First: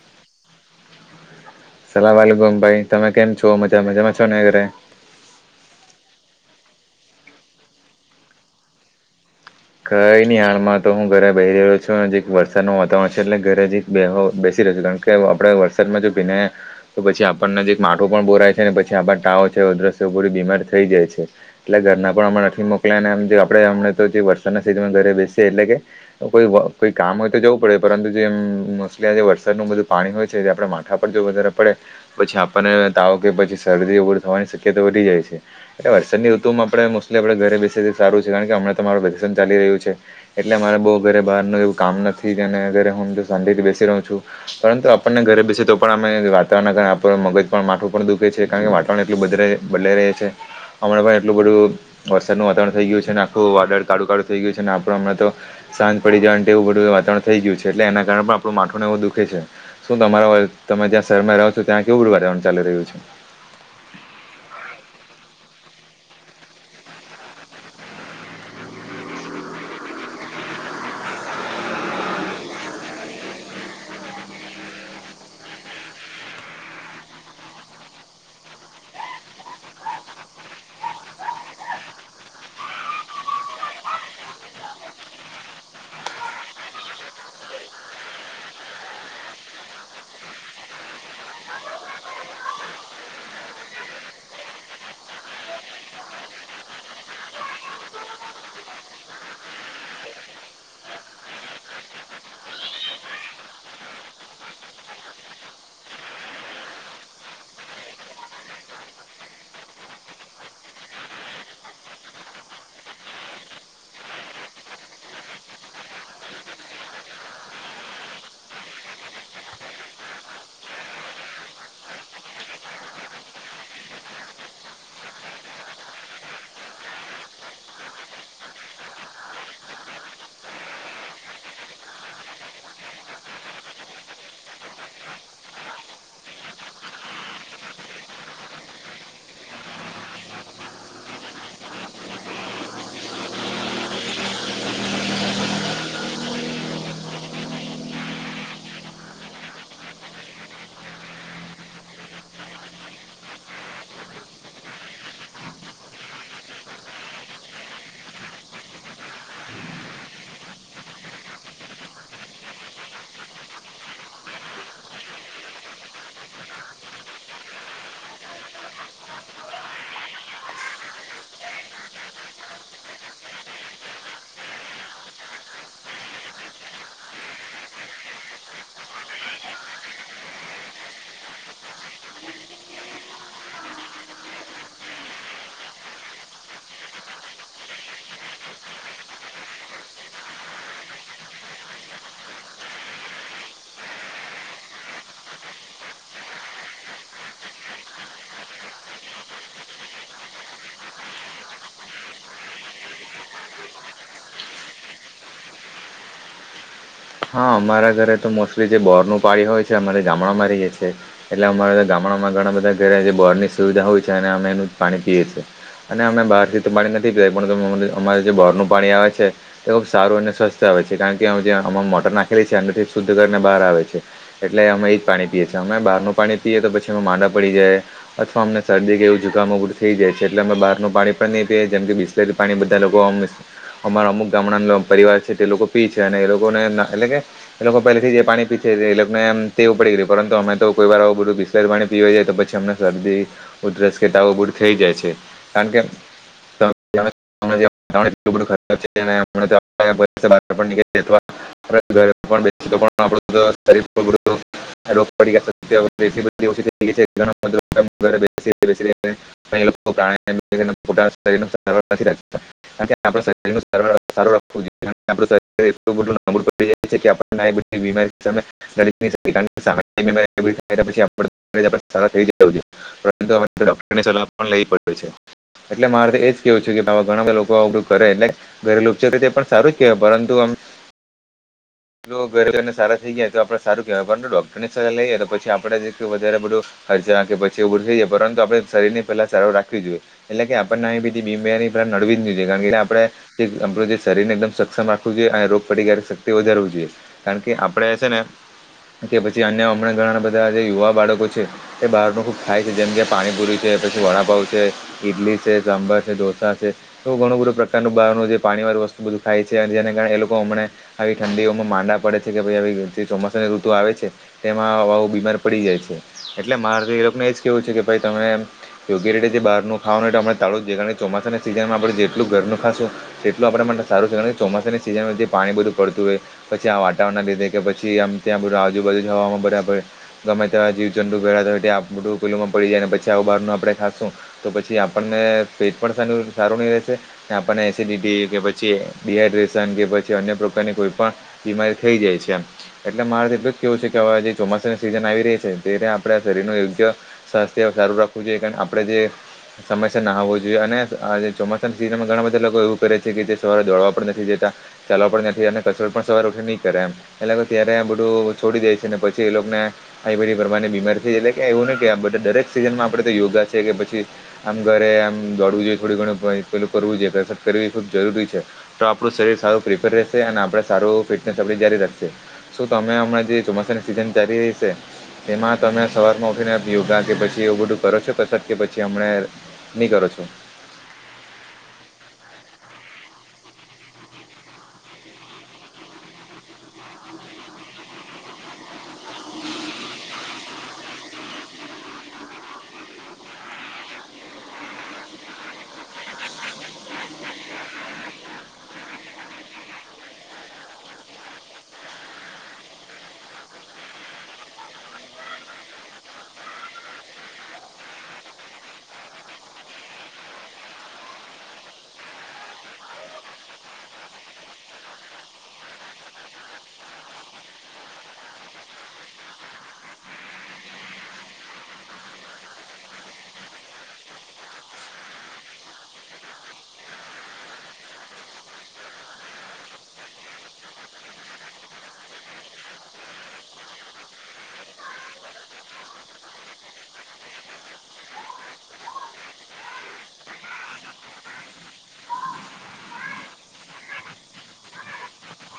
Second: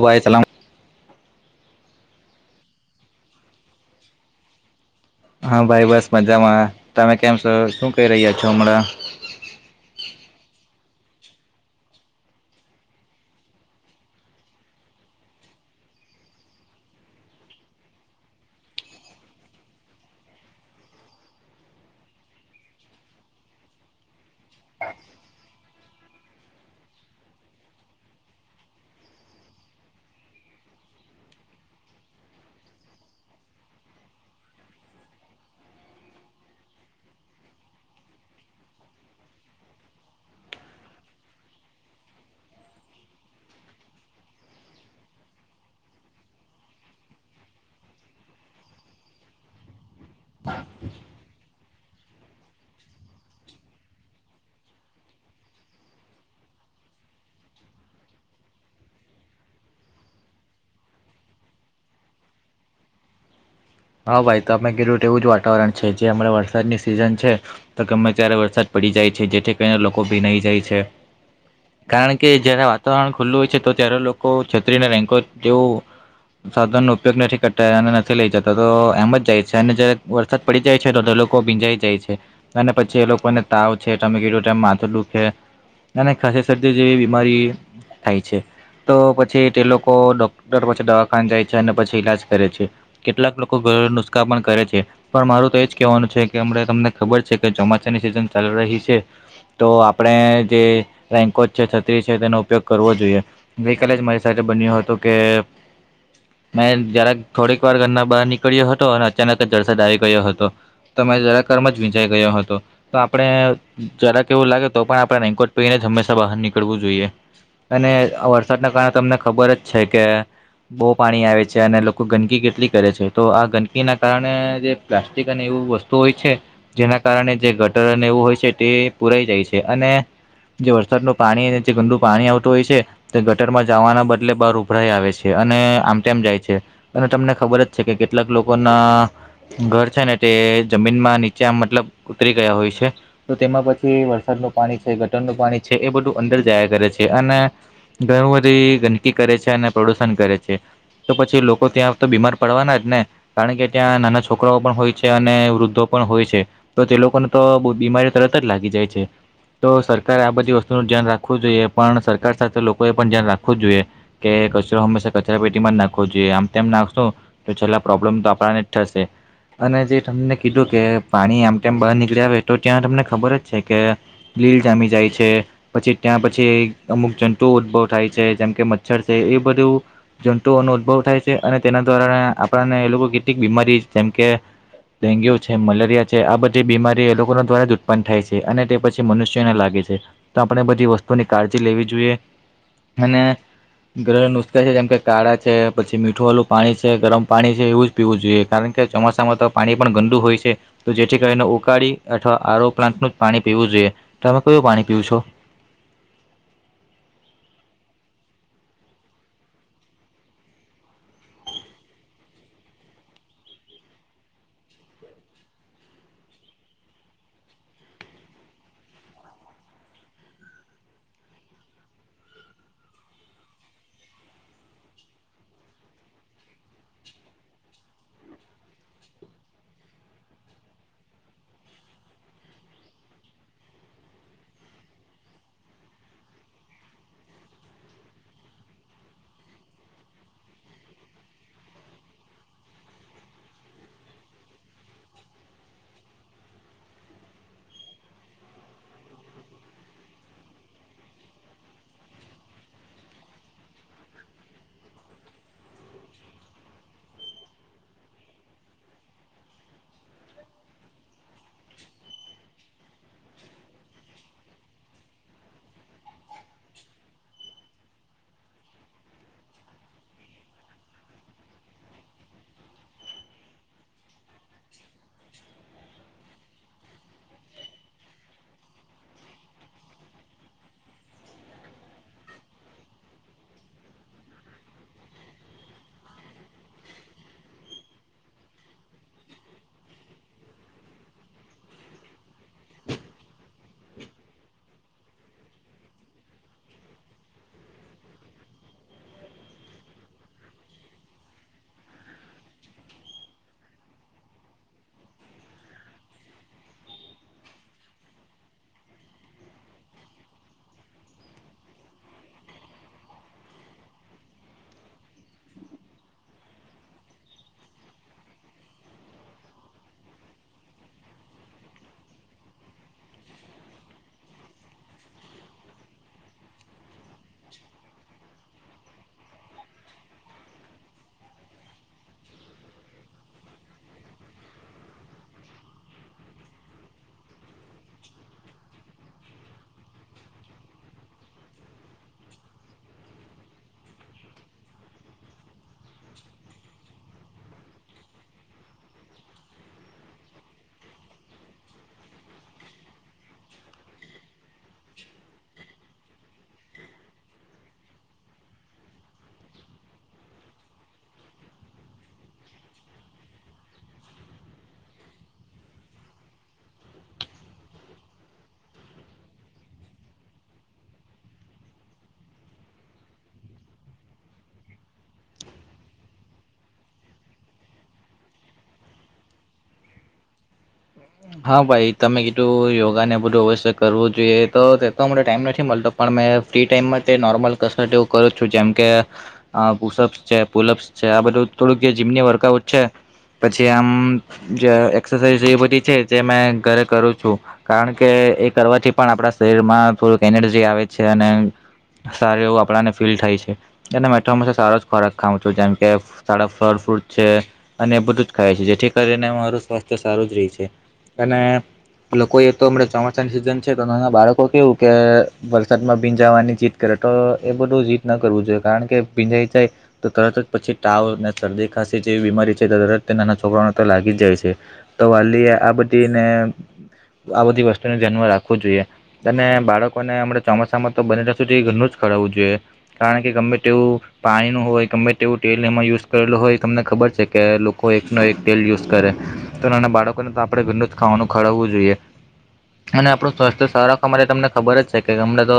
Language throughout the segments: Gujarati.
સલામ સલામવાલેકુમ ભાઈ તમે કેમ છો મજા મજામાં છો, ને ઘરે હા, ભાઈ બસ મજામાં તમે કેમ છો શું કઈ રહ્યા છો હમણા કઈ ની હાલમાં તો હુ ઘરે બેહી રેલો છુ, જીક વરસાદનુ વાતાવરણ છે, એટલે ઘરે જી બેહો બેસી રે છે, કારણ કે આપણે વરસાદમાં જો ભીનાયે તો પછી આપણને જે એક માટો પણ બોરાય છે ને પછી આપ તાવ છે અદ્રશ્ય પૂરી બીમાર થઈ જાય છે. એટલે ઘરના પણ હમણા નથી મોકલયા અને આપણે વરસાદના સિઝનમાં ઘરે બેસીએ એટલે કે તો કોઈ કોઈ કામ હોય તો જવું પડે પરંતુ જે મોસ્ટલી આજે વરસાદનું બધું પાણી હોય છે તે આપણે મા ઠાપડ જો વધારે પડે પછી આપણને તાવ કે પછી શરદી થવાની શક્યતા વધી જાય છે. એટલે વરસાદની ઋતુમાં આપણે મોસ્ટલી આપડે ઘરે બેસીએ તે સારું છે કારણ કે હમણાં તો મારું પ્રદર્શન ચાલી રહ્યું છે. એટલે મારે બો ઘરે બારનુ એવું કામ નથી કેને ઘરે હુ શાંતિથી બેસી રહુ છુ. પરંતુ આપણને ઘરે બેસે તો પણ અમે વાતાવરણના કારણે આપ મગજ પણ માથું પણ દુઃખે છે કારણ કે વાતાવરણ એટલું બધરે બદલાઈ રહે છે હમણાં પણ એટલું બધું વરસાદનું વાતાવરણ થઈ ગયુ છેને, આખું વાદળ કાળુ કાળુ થઈ ગયુ છેને, આતો હમણાં તો સાંજ પડી જાય અને તેવું બધું વાતાવરણ થેઈ ગયું છે એટલે એના કારણે પણ આપણું માથુને એવું દુખે છે. શુ તમારા તમે જ્યા શહેરમાં રહો છો, ત્યાં કેવું વાતાવરણ ચાલી રહ્યુ છે. હ, ભાઈ તમે કીધું તેવું જ વાતાવરણ છે જે હમણાં વરસાદની સિઝન છે. તો ગમે ત્યારે વરસાદ પડી જાય છે જેથી કરીને લોકો ભીનાઈ જાય છે. કારણ કે જયારે વાતાવરણ ખુલ્લું હોય છે તો ત્યારે લોકો છત્રીને રેન્કોટ જેવુ સાધનનો ઉપયોગ નથી કરતા અને નથી લઈ જ તો તો એમ જ જાય છે અને જ્યારે વરસાદ પડી જાય છે તો લોકો ભીંજાઈ જાય છે. અને પછી એ લોકોને તાવ છે તમે કીધું તેમ માથું દુખે અને ખાસી, શરદી જેવી બીમારી થાય છે. તો પછી તે લોકો ડોક્ટર પાછી દવાખાને જાય છે અને પછી ઈલાજ કરે છે. કેટલાક લોકો ઘળેલુ નુસ્ખા પણ કરે છે. પણ મારું તો એજ કેવાનું છે કે અમરે તમને ખબર છે કે ચોમાસાની સિઝન ચાલી રહી છે. તો આપણે જે રેન્કોટ છે, છત્રી છે તેનો ઉપયોગ કરવો જોઈએ. ગઈકાલે જ મારી સાથે બન્યું હતું કે, મેં જરાક થોડીક વાર ઘરના બાર નીકળ્યો હતો અને અચાનક જળસાદ આવી ગયો હતો. તો મે જરાક વારમાં જ ભીંજાઈ ગયો હતો. તો આપણે જરાક એવું લાગે તો પણ આપણે રેન્કોટ પેરીને જ હંમેશા બહાર નીકળવું જોઈએ. અને વરસાદના કારણે તમને ખબર જ છે કે બો પાણી આવે છે અને લોકો ગંદકી કે લી કરે છે તો આ ગંદકીના કારણે જે પ્લાસ્ટિક અને એવું વસ્તુ હોય છે. જેના કારણે જે ગટર અને એવું હોય છે તે પુરાઈ જાય છે અને જે વરસાદ ન પાણી જે ગંદુ પાણી આવતું હોય છે. ગટર માં જવાના બદલે બહાર ઉભરાઈ આવે છે અને આમતેમ જાય છે, અને તમને ખબર જ છે કે કેટલાક લોકોના ઘર છે ને તે જમીન માં નીચેમ મતલબ ઉતરી ગયા હોય છે. તો તેમાં પછી વરસાદનું પાણી છે ગટરનું પાણી છે એ બધું અંદર જાયા કરે છે અને ઘણી બધી ગંદકી કરે છે અને પ્રદુષણ કરે છે, તો પછી લોકો ત્યાં તો બીમાર પડવાના જ ને કારણ કે ત્યાં નાના છોકરાઓ પણ હોય છે અને વૃદ્ધો પણ હોય છે. તો તે લોકોને તો બ બીમારીઓ તરત જ લાગી જાય છે. તો સરકારારે આ બધી વસ્તુનું ધ્યાન રાખવું જોઈએ પણ સરકાર સાથે લોકોએ પણ ધ્યાન રાખવું જ જોઈએ. કે કચરો હંમેા કચરા પેટી માં જ નાખવો જોઈએ આમ તેમ નાખ શું તો છેલા પ્રોબ્લેમ તો આપણાને જ થશે. અને જે તમને કીધું કે પાણી આમ ટાઈમ બહાર નીકળ્યા આવે તો ત્યાં તમને ખબર જ છે કે લીલ જામી જાય છે. પછી ત્યાં પછી અમુક જંતુઓ ઉદ્ભવ થાય છે જેમ કે મચ્છર છે એ બધું જંતુઓનો ઉદભવ થાય છે અને તેના દ્વારાણે આપણને એ લોકો કેટલીક બીમારી જેમ કે ડેન્ગ્યુ છે મલેરિયા છે આ બધી બીમારી એ લોકો દ્વારા જ ઉત્પન્ન થાય છે અને તે પછી મનુષ્યોને લાગે છે. તો આપણે બધી વસ્તુની કાળજી લેવી જોઈએ. અને ગ્રહ નુસ્ખા છે જેમ કે કાળા છે પછી મીઠું વાળું પાણી છે ગરમ પાણી છે એવું જ પીવું જોઈએ કારણ કે ચોમાસામાં તો પાણી પણ ગંદુ હોય છે. તો જેથી કરીને ઉકાળી અથવા આરો પ્લાન્ટનું જ પાણી પીવું જોઈએ, તમે કયું પાણી પીવ છો? હા અમારા ઘરે તો મોસ્ટલી જે બોરનું પાડી હોય છે અમારે ગામણામાં રહીએ છેએ. એટલે અમારા ગામડામાં ઘણા બધા ઘરે જે બોર ની સુવિધા હોય છે અને અમે એનું જ પાણી પીએ છીએ. અને અમે બહાર થી તો પાણી નથી પીય પણ અમારે જે બહારનું પાણી આવે છે. તે ખુબ સારું અને સ્વસ્થ આવે છે કારણ કે જે મોટર નાખેલી છે એથી શુદ્ધ કરીને બહાર આવે છે. એટલે અમે એ જ પાણી પીએ છીએ અમે બહારનું પાણી પીએ તો પછી માંડા પડી જાય. અથવા અમને શરદી કે એવું જુકામ થઈ જાય છે એટલે અમે બહારનું પાણી પણ નહીં પીએ જેમ એટલે કે પાણી બધા લોકો અ અમારા અમુક ગામડા પરિવાર છે તે લોકો પી છે અને એ લોકોને એટલે કે એ લોકો પેલેથી જે પાણી પીસે એ લોકો નેમ તેવું પડી ગયું પરંતુ અમે તો કોઈ વાર આવું બધું પીસ ર પાણી પીવા જાય તો પછી અમને શરદી, ઉધરસ કેતાાવ બૂર થઈ જાય છે કારણ કે ત [unintelligible] વારણું ખબ છેાર [unintelligible] આપુંરી [unintelligible] રોગ પડી ઓછી થ [unintelligible] એ લોકો પો શરીર સ નથી રાખતા [unintelligible] કારણ કે આપણા શરીર ન સારું રાખવું જોઈએ આપું શરીર એટલું બધું પડી જાય છે કે આપણને એ બધી બીમારી સામે રે [unintelligible] પરંતુ અમે તો ડોક્ટરની સલાહ પણ લઈ પડ્યો છે. એટલે મારે તો એજ કેવું છે કે બાા ઘણા બધા લોકો આ ઉપધું કરે એટલે ઘરેલુ ઉપચાર રીતે પણ સારું જ કહેવાય, પરંતુ જો ઘરે ઘર સારા થઈ ગયા તો, આપડે સારું કહેવાય, પરંતુ ડોક્ટરને સારા લઈએ તો, પછી આપડે વધારે બધું ખર્ચા કે પછી એ થઈ જાય, પરંતુ આપણે શરીર ને પેલા સારવ રાખવી જોઈએ. એટલે કે આપણને બધી બીબની નડવી જ ન જોઈ, કારણ કે આપણે. આપણું જે શરીરને એકદમ સક્ષમ રાખવું જોઈએ, અને રોગ પ્રતિકારક શક્તિ વધારવી જોઈએ. કારણ કે આપડે છે ને, કે પછી અન્ય હમણાં ઘણા બધા જે યુવા બાળકો છે. એ બહાર નુ ખુબ થાય છે, જેમ કે પાણીપુરી છે, પછી વડાપાવ છે. ઇડલી છે, સાંભર છે, ડોસા છે. તો ઘણું બધું પ્રકારનું બહારનું જે પાણી વાળું વસ્તુ બધું ખાય છે, અને જેને કારણે એ લોકો હમણાં આવી ઠંડી. માંડા પડે છે, કે ભ જે ચોમાસાની ઋતુ આવે છે, તેમાં બીમાર પડી જાય છે. એટલે મારે તો એ લોકોને એજ કેવું છે, કે ભાઈ તમને. યોગ્ય રીતે જે બહારનું ખવાનું એટલે આપણે તાળું જે કાર કે ચોમાસાના સિઝનમાં આપણે જેટલું ઘરનું ખાશું. એટલું આપણે માટે સારું છે, કારણ કે ચોમાસાની સીઝનમાંથી પાણી બધું પડતું હોય. પછી આ વાતાવરણના લીધે કે, પછી આમ ત્યાં આજુબાજુ જ હવામાં ભર્યા પડે. ગમે તેવા જીવ જંડુ ભેળતા હોય એ, આપ બધું કલોમાં પડી જાય ને, પછી આવું બહારનું આપણે ખાશું. તો પછી આપણને પેટ પણ સારું નહી રહેશે. આપણને એસડિટી કે, પછી ડડીહાઈડ્રેશન કે, પછી અન્ય પ્રકારની કોઈપણ બીમારી થઇ જાય છે, એમ. એટલે મારે એટલું જ કેવું છે કે, હવે જે ચોમાસાની સિઝન આવી રહી છે, તેને આપડે શરીર નું યોગ્ય સ્વાસ્થ્ય સારું રાખવું જોઈએ, કાર આપણે જે. સમસ્યા ના હોવી જોઈએ, અને આ ચોમાસાની સિઝનમાં ઘણા બધા લોકો એવું કરે છે, કે જે સવારે દોડવા પણ નથી જતા. ચાલવા પણ નથી, અને કચોડ પણ. સવાર ઉઠી નહીં કરે, એમ એટલે ત્યારે બધું છોડી દે છે ને, પછી એ લોકોને. આ બધી ભરવાની બીમારી છે, એટલે કે એવું ને કે, આ બધા દરેક સિઝનમાં આપે તો યોગા છે કે પછી. આમ ઘરે આમ દોડવું જોઈએ, થોડી ઘણું પેલું કરવું જોઈએ કરવી એ ખુબ જરૂરી છે. તો આપણું શરીર સારું પ્રિફર રહેશે, અને આપડે સારું ફિટનેસ આપ જારી રાખશે શું તો, અમે હમણાં જે ચોમાસાની સિઝન ચાલી રહી છે. તેમાં તમે સવારમાં ઉઠીને યોગા કે પછી એવું બધું કરો છો પછી કે, પછી હમણા. નહી કરો છો. હમ. હા, ભાઈ તમે કીધું યોગા ને બધું અવશ્ય કરવું જોઈએ, તો તે તો મને ટાઈમ નથી મળતો. પણ મેં ફ્રી ટાઈમમાં તે નોર્મલ કસર એવું કરું છું, જેમ કે. બુસઅપ છે, પુલપ્સ છે, આ બધું થોડુંક જીમની વર્કઆઉટ છે. પછી આમ જે એક્રસાઝ એ બધી છે, જે ઘરે કરું છું. કારણ કે એ કરવાથી પણ આપણા શરીર માં થોડક એનર્જી આવે છે અને સારું એવું આપણાને ફીલ થાય છે. એ મે હંમેશા સારો જ ખોરાક ખાઉં છું, જેમ કે સારા ફળ ફ્રૂટ છે. અને બધું જ ખાય છે, જેથી કરીને મારું સ્વાસ્થ્ય સારું જ રહે છે અને લોકો એ તો હમણાં ચોમાસાની સિઝન છે, તો એના બાળકો કેવું કે વરસાદમાં ભીંજાવાની જીત કરે તો, એ બધું જીત ન કરવું જોઈએ, કારણ કે ભીંજાઈ જાય. તો તરત જ પછી તાવ અને શરદી ખાંસી જેવી બીમારી છે, તરત તે નાના છોકરાઓને તો લાગી જાય છે. તો વાલી આ બધી ને, આ બધી વસ્તુને ધ્યાનમાં રાખવું જોઈએ. અને બાળકોને હમણા ચોમાસામાં તો બને ને, સુધી ઘરનું જ કરવું જોઈએ. કારણ કે, ગમે તેવું પાણી નું હોય, કેમ ઈ તેવું તેલ એમાં યુઝ કરેલું હોય, તમને ખબર છે કે લોકો એકનો એક તેલ યુઝ કરે. તો નાના બાળકોને તો આપડે ઘરનું જ ખાવાનું, ખરવવું જોઈએ. અને આપણું સ્વાસ્થ્ય સારખમારે તમને ખબર જ છે કે, હમણાં તો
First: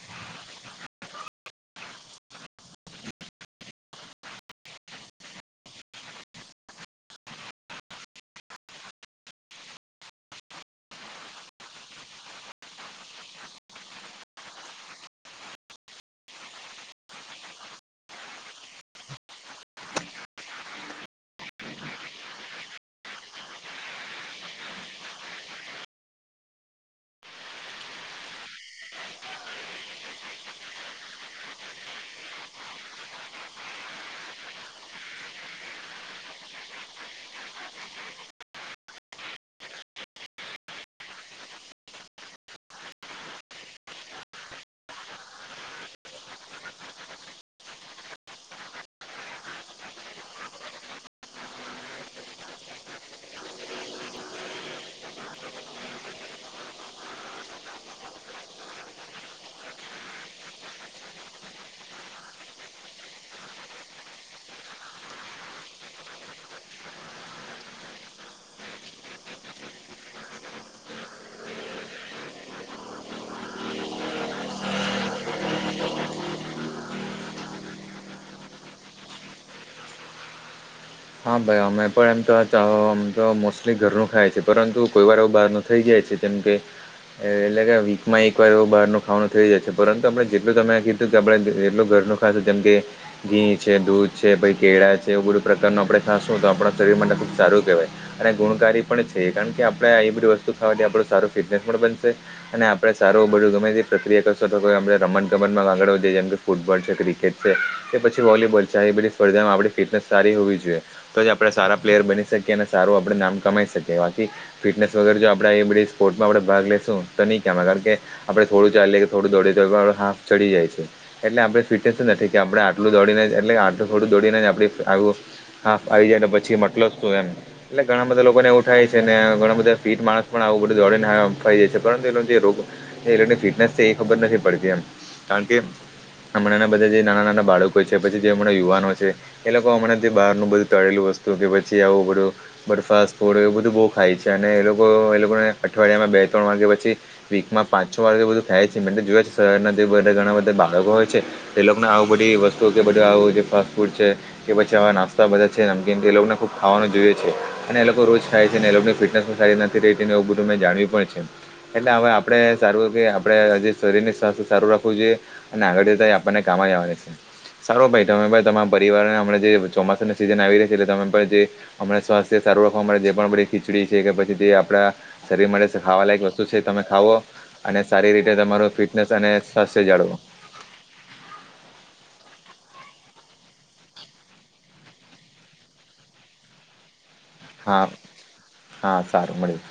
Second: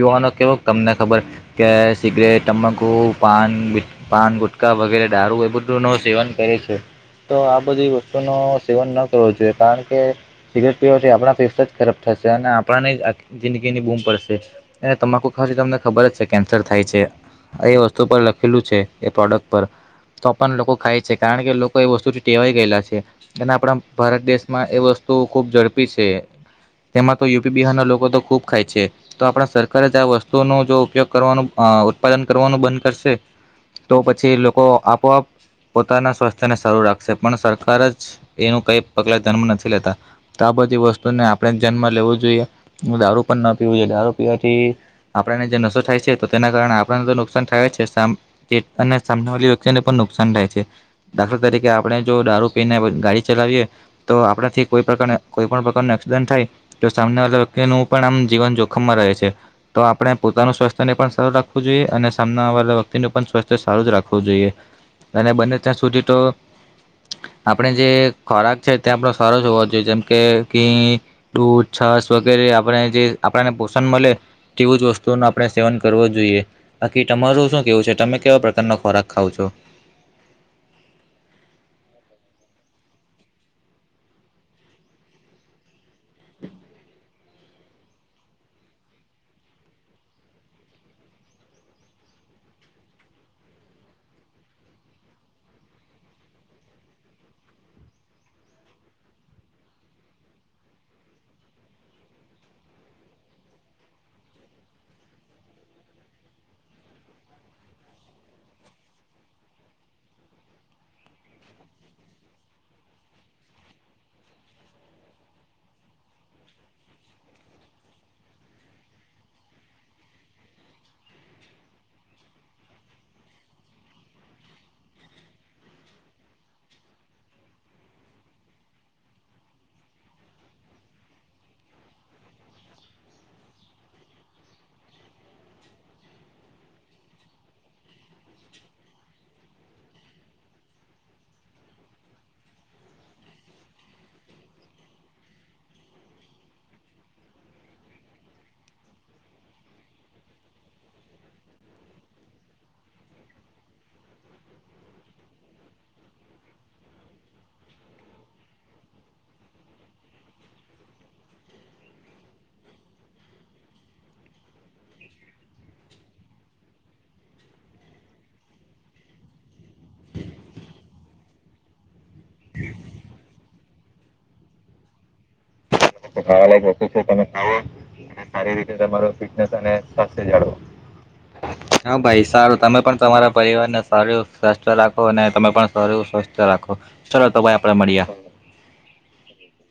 યુવાનો કેવો તમને ખબર. કે સિગરેટ તમાબકુ પાન બ. પાન ગુટકા વગેરે, દારૂ એ બધું ન સેવન કરે છે, તો આ બધી વસ્તુ નુ સેવન ન કરવું જોઈએ, કારણ કે. સિગરેટ પીવાથી આપણા ફેફ જ ખરાબ થશે અને આપણાને જિંદગીની બૂમ પડશે. એ તમાકુ ખાવા તમને ખબર જ છે કેન્સર થાય છે. એ વસ્તુ પર લખેલું છે એ પ્રોડક્ટ પર. તો પણ લોકો ખાય છે કારણ કે લોકો એ વસ્તુથી ટેવાઈ ગયેલા છે. અને આપણા ભારત દેશમાં એ વસ્તુ ખુબ ઝડપી છે. તેમાં તો યુપી બિહારના લોકો તો ખૂબ ખાય છે. તો આપણા સરકાર જ આ વસ્તુઓ નો જો ઉપયોગ કરવાનું ઉત્પાદન કરવાનું બંધ કરશે. તો પછી લોકો આપોઆપ પોતાના સ્વાસ્થ્ય ને સારું રાખશે પણ સરકાર જ એનું કઈ પગલા જન્મ નથી લેતા. તો આ બધી વસ્તુને આપણે જ ધ્યાનમ લેવું જોઈએ હું દારૂ પણ ના પીવું જોઈએ દારૂ પીવાથી આપણેને જે નશો થાય છે તો તેના કારણે આપણને તો નુકસાન થાય જ છે [unintelligible] તે અને [unintelligible] વ્યક્તિને પણ નુકસાન થાય છે દાખલ તરીકે આપણે જો દારૂ પીને ગાડી ચલાવીએ તો આપણાથી કોઈ પ્રકાર કોઈ પણ પ્રકાર ન એક્સિડન્ટ થાય તો સામને વાળા વ્યક્તિનું પણ આમ જીવન જોખમમાં રહે છે. તો આપણે પોતાનું સ્વાસ્થ્યને પણ સારું રાખવું જોઈએ અને સામના આવલા વ્યક્તિનું પણ સ્વાસ્થ્ય સારું જ રાખવું જોઈએ. અને બને ત્યાં સુધી તો આપણે જે ખોરાક છે જે આપડો સરસ હોવો જોઈએ જેમ કે [unintelligible] દૂધ છસ વગેરે આપણે જે આપણને પોષણ મળે તેવું જ વસ્તુઓ નો આપણે સેવન કરવો જોઈએ. બાકી તમારું શું કેવું છે તમે કેવા પ્રકારનો ખોરાક ખાવો છો. હા ભાઈ અમે પણ એમ તો આમ તો મોસ્ટલી ઘરનું ખાય છે પરંતુ કોઈ વાર એવું બહાર નું થઈ જાય છે. જેમ કે એટલે કે વીકમાં એકવાર એવું બહારનું ખાવાનું થઈ જાય છે પરંતુ આપણે જેટલું તમે કીધું કે આપણે જેટલું ઘરનું જેમ કે ઘી છે દૂધ છે પહિ કેળા છે એ બધું નું આપણે ખાસશું તો આપણા શરીર માટે ખૂબ સારું કહેવાય. અને ગુણકારી પણ છે. કારણ કે આપણેે એ બધી વસ્તુ ખાવાથી આપણું સારું ફિટનેસ પણ બનશે. અને આપણે સારું બધું ગમે તે પ્રક્રિયા કરશો તો આપ આપણે રમત ગમત માં પણ આગળ વધીએ [unintelligible] ફૂટબોલ છે ક્રિકેટ છે કે પછી વોલીબોલ છે આ બધી સ્પર્ધામાં આપણી ફિટનેસ સારી હોવી જો છે તો જ આપડે સારા પ્લેયર બની શકીએ ને સારું આપણે નામ કમાઈ શકીએ બાકી ફિટનેસ વગર જો આપણે એ બધી સ્પોર્ટમાં આપણે ભાગ લઈેશું તો નહીં [unintelligible] કારણ કે આપડે થોડું ચાલીએ કે થોડું દોડએ તો આપ હાંફ ચડી જાય છે. એટલે આપણે ફિટનેસ નથી કે આપડે આટલું દોડીને એટલે આટલું થોડું દોડીને આપણી આવું હાફ આવી જાય ને પછી મતલો શું એમ. એટલે ઘણા બધા લોકોને એવું થાય છે ને ઘણા બધા ફીટ માણસ પણ આવું બધું દોડીને ફાઈ જાય છે પરંતુ એનો જે રોગ એ લોકોની ફિટનેસ છે એ ખબર નથી પડતી એમ કારણ કે હમણાંના બધા જે નાના નાના બાળકો છે પછી જે હમણાં યુવાનો છે એ લોકો હમણાં તે બહારનું બધું તળેલું વસ્તુ કે પછી આવવું બધું બરફાસ ફૂડ એવું બધું બહુ ખાય છે અને એ લોકો એ લોકોને અઠવાડિયામાં બે ત્રણ વાગ્યા પછી વીકમાં પાંચ છ વાગે બધું થાય છે જોર જે બધા ઘણા બધા બાળકો હોય છે. એ લોકોને આવું બધી વસ્તુ કે બધું આવું જે ફાસ્ટ ફૂડ છે. ચવા નાસ્તા બધા છે નમકીનમ એ લોકોને ખૂબા ખાવાનું જોઈએ છે અને એ લોકો રોજ ખાય છે અને એ લોકોની ફિટનેસ પણ સારી ના [unintelligible] ને એવું બધું મે જાણવી પણ છે. એટલે હવે આપણે સારું કે આપડે જે શરીરની સ્વાસ્થ્ય સારું રાખવું જોઈએ. અને આગળ જતા આપણને કામ જ આવવાનું છે સારો ભાઈ તમે તમારા પરિવારને હમણાં જે ચોમાસાના સિઝન આવી રહી છે એટલે તમે પણ જે હમણા સ્વાસ્થ્ય સારું રાખવા માટે જે પણ બધી ખીચડી છે કે પછી તે આપણા શરીર માટે ખાવાલાયક વસ્તુ છે તમે ખાવો અને સારી રીતે તમારું ફિટનેસ અને સ્વાસ્થ્ય જાળવો. [inaudible] હા ભાઈ સારું તમે પણ તમારા પરિવારને સર સ્વસ્થ રાખો અને તમે પણ સરીર સ્વસ્થ રાખો. ચાલો તો ભાઈ આપડે હા મળીયા. હા સારું મળ્યું.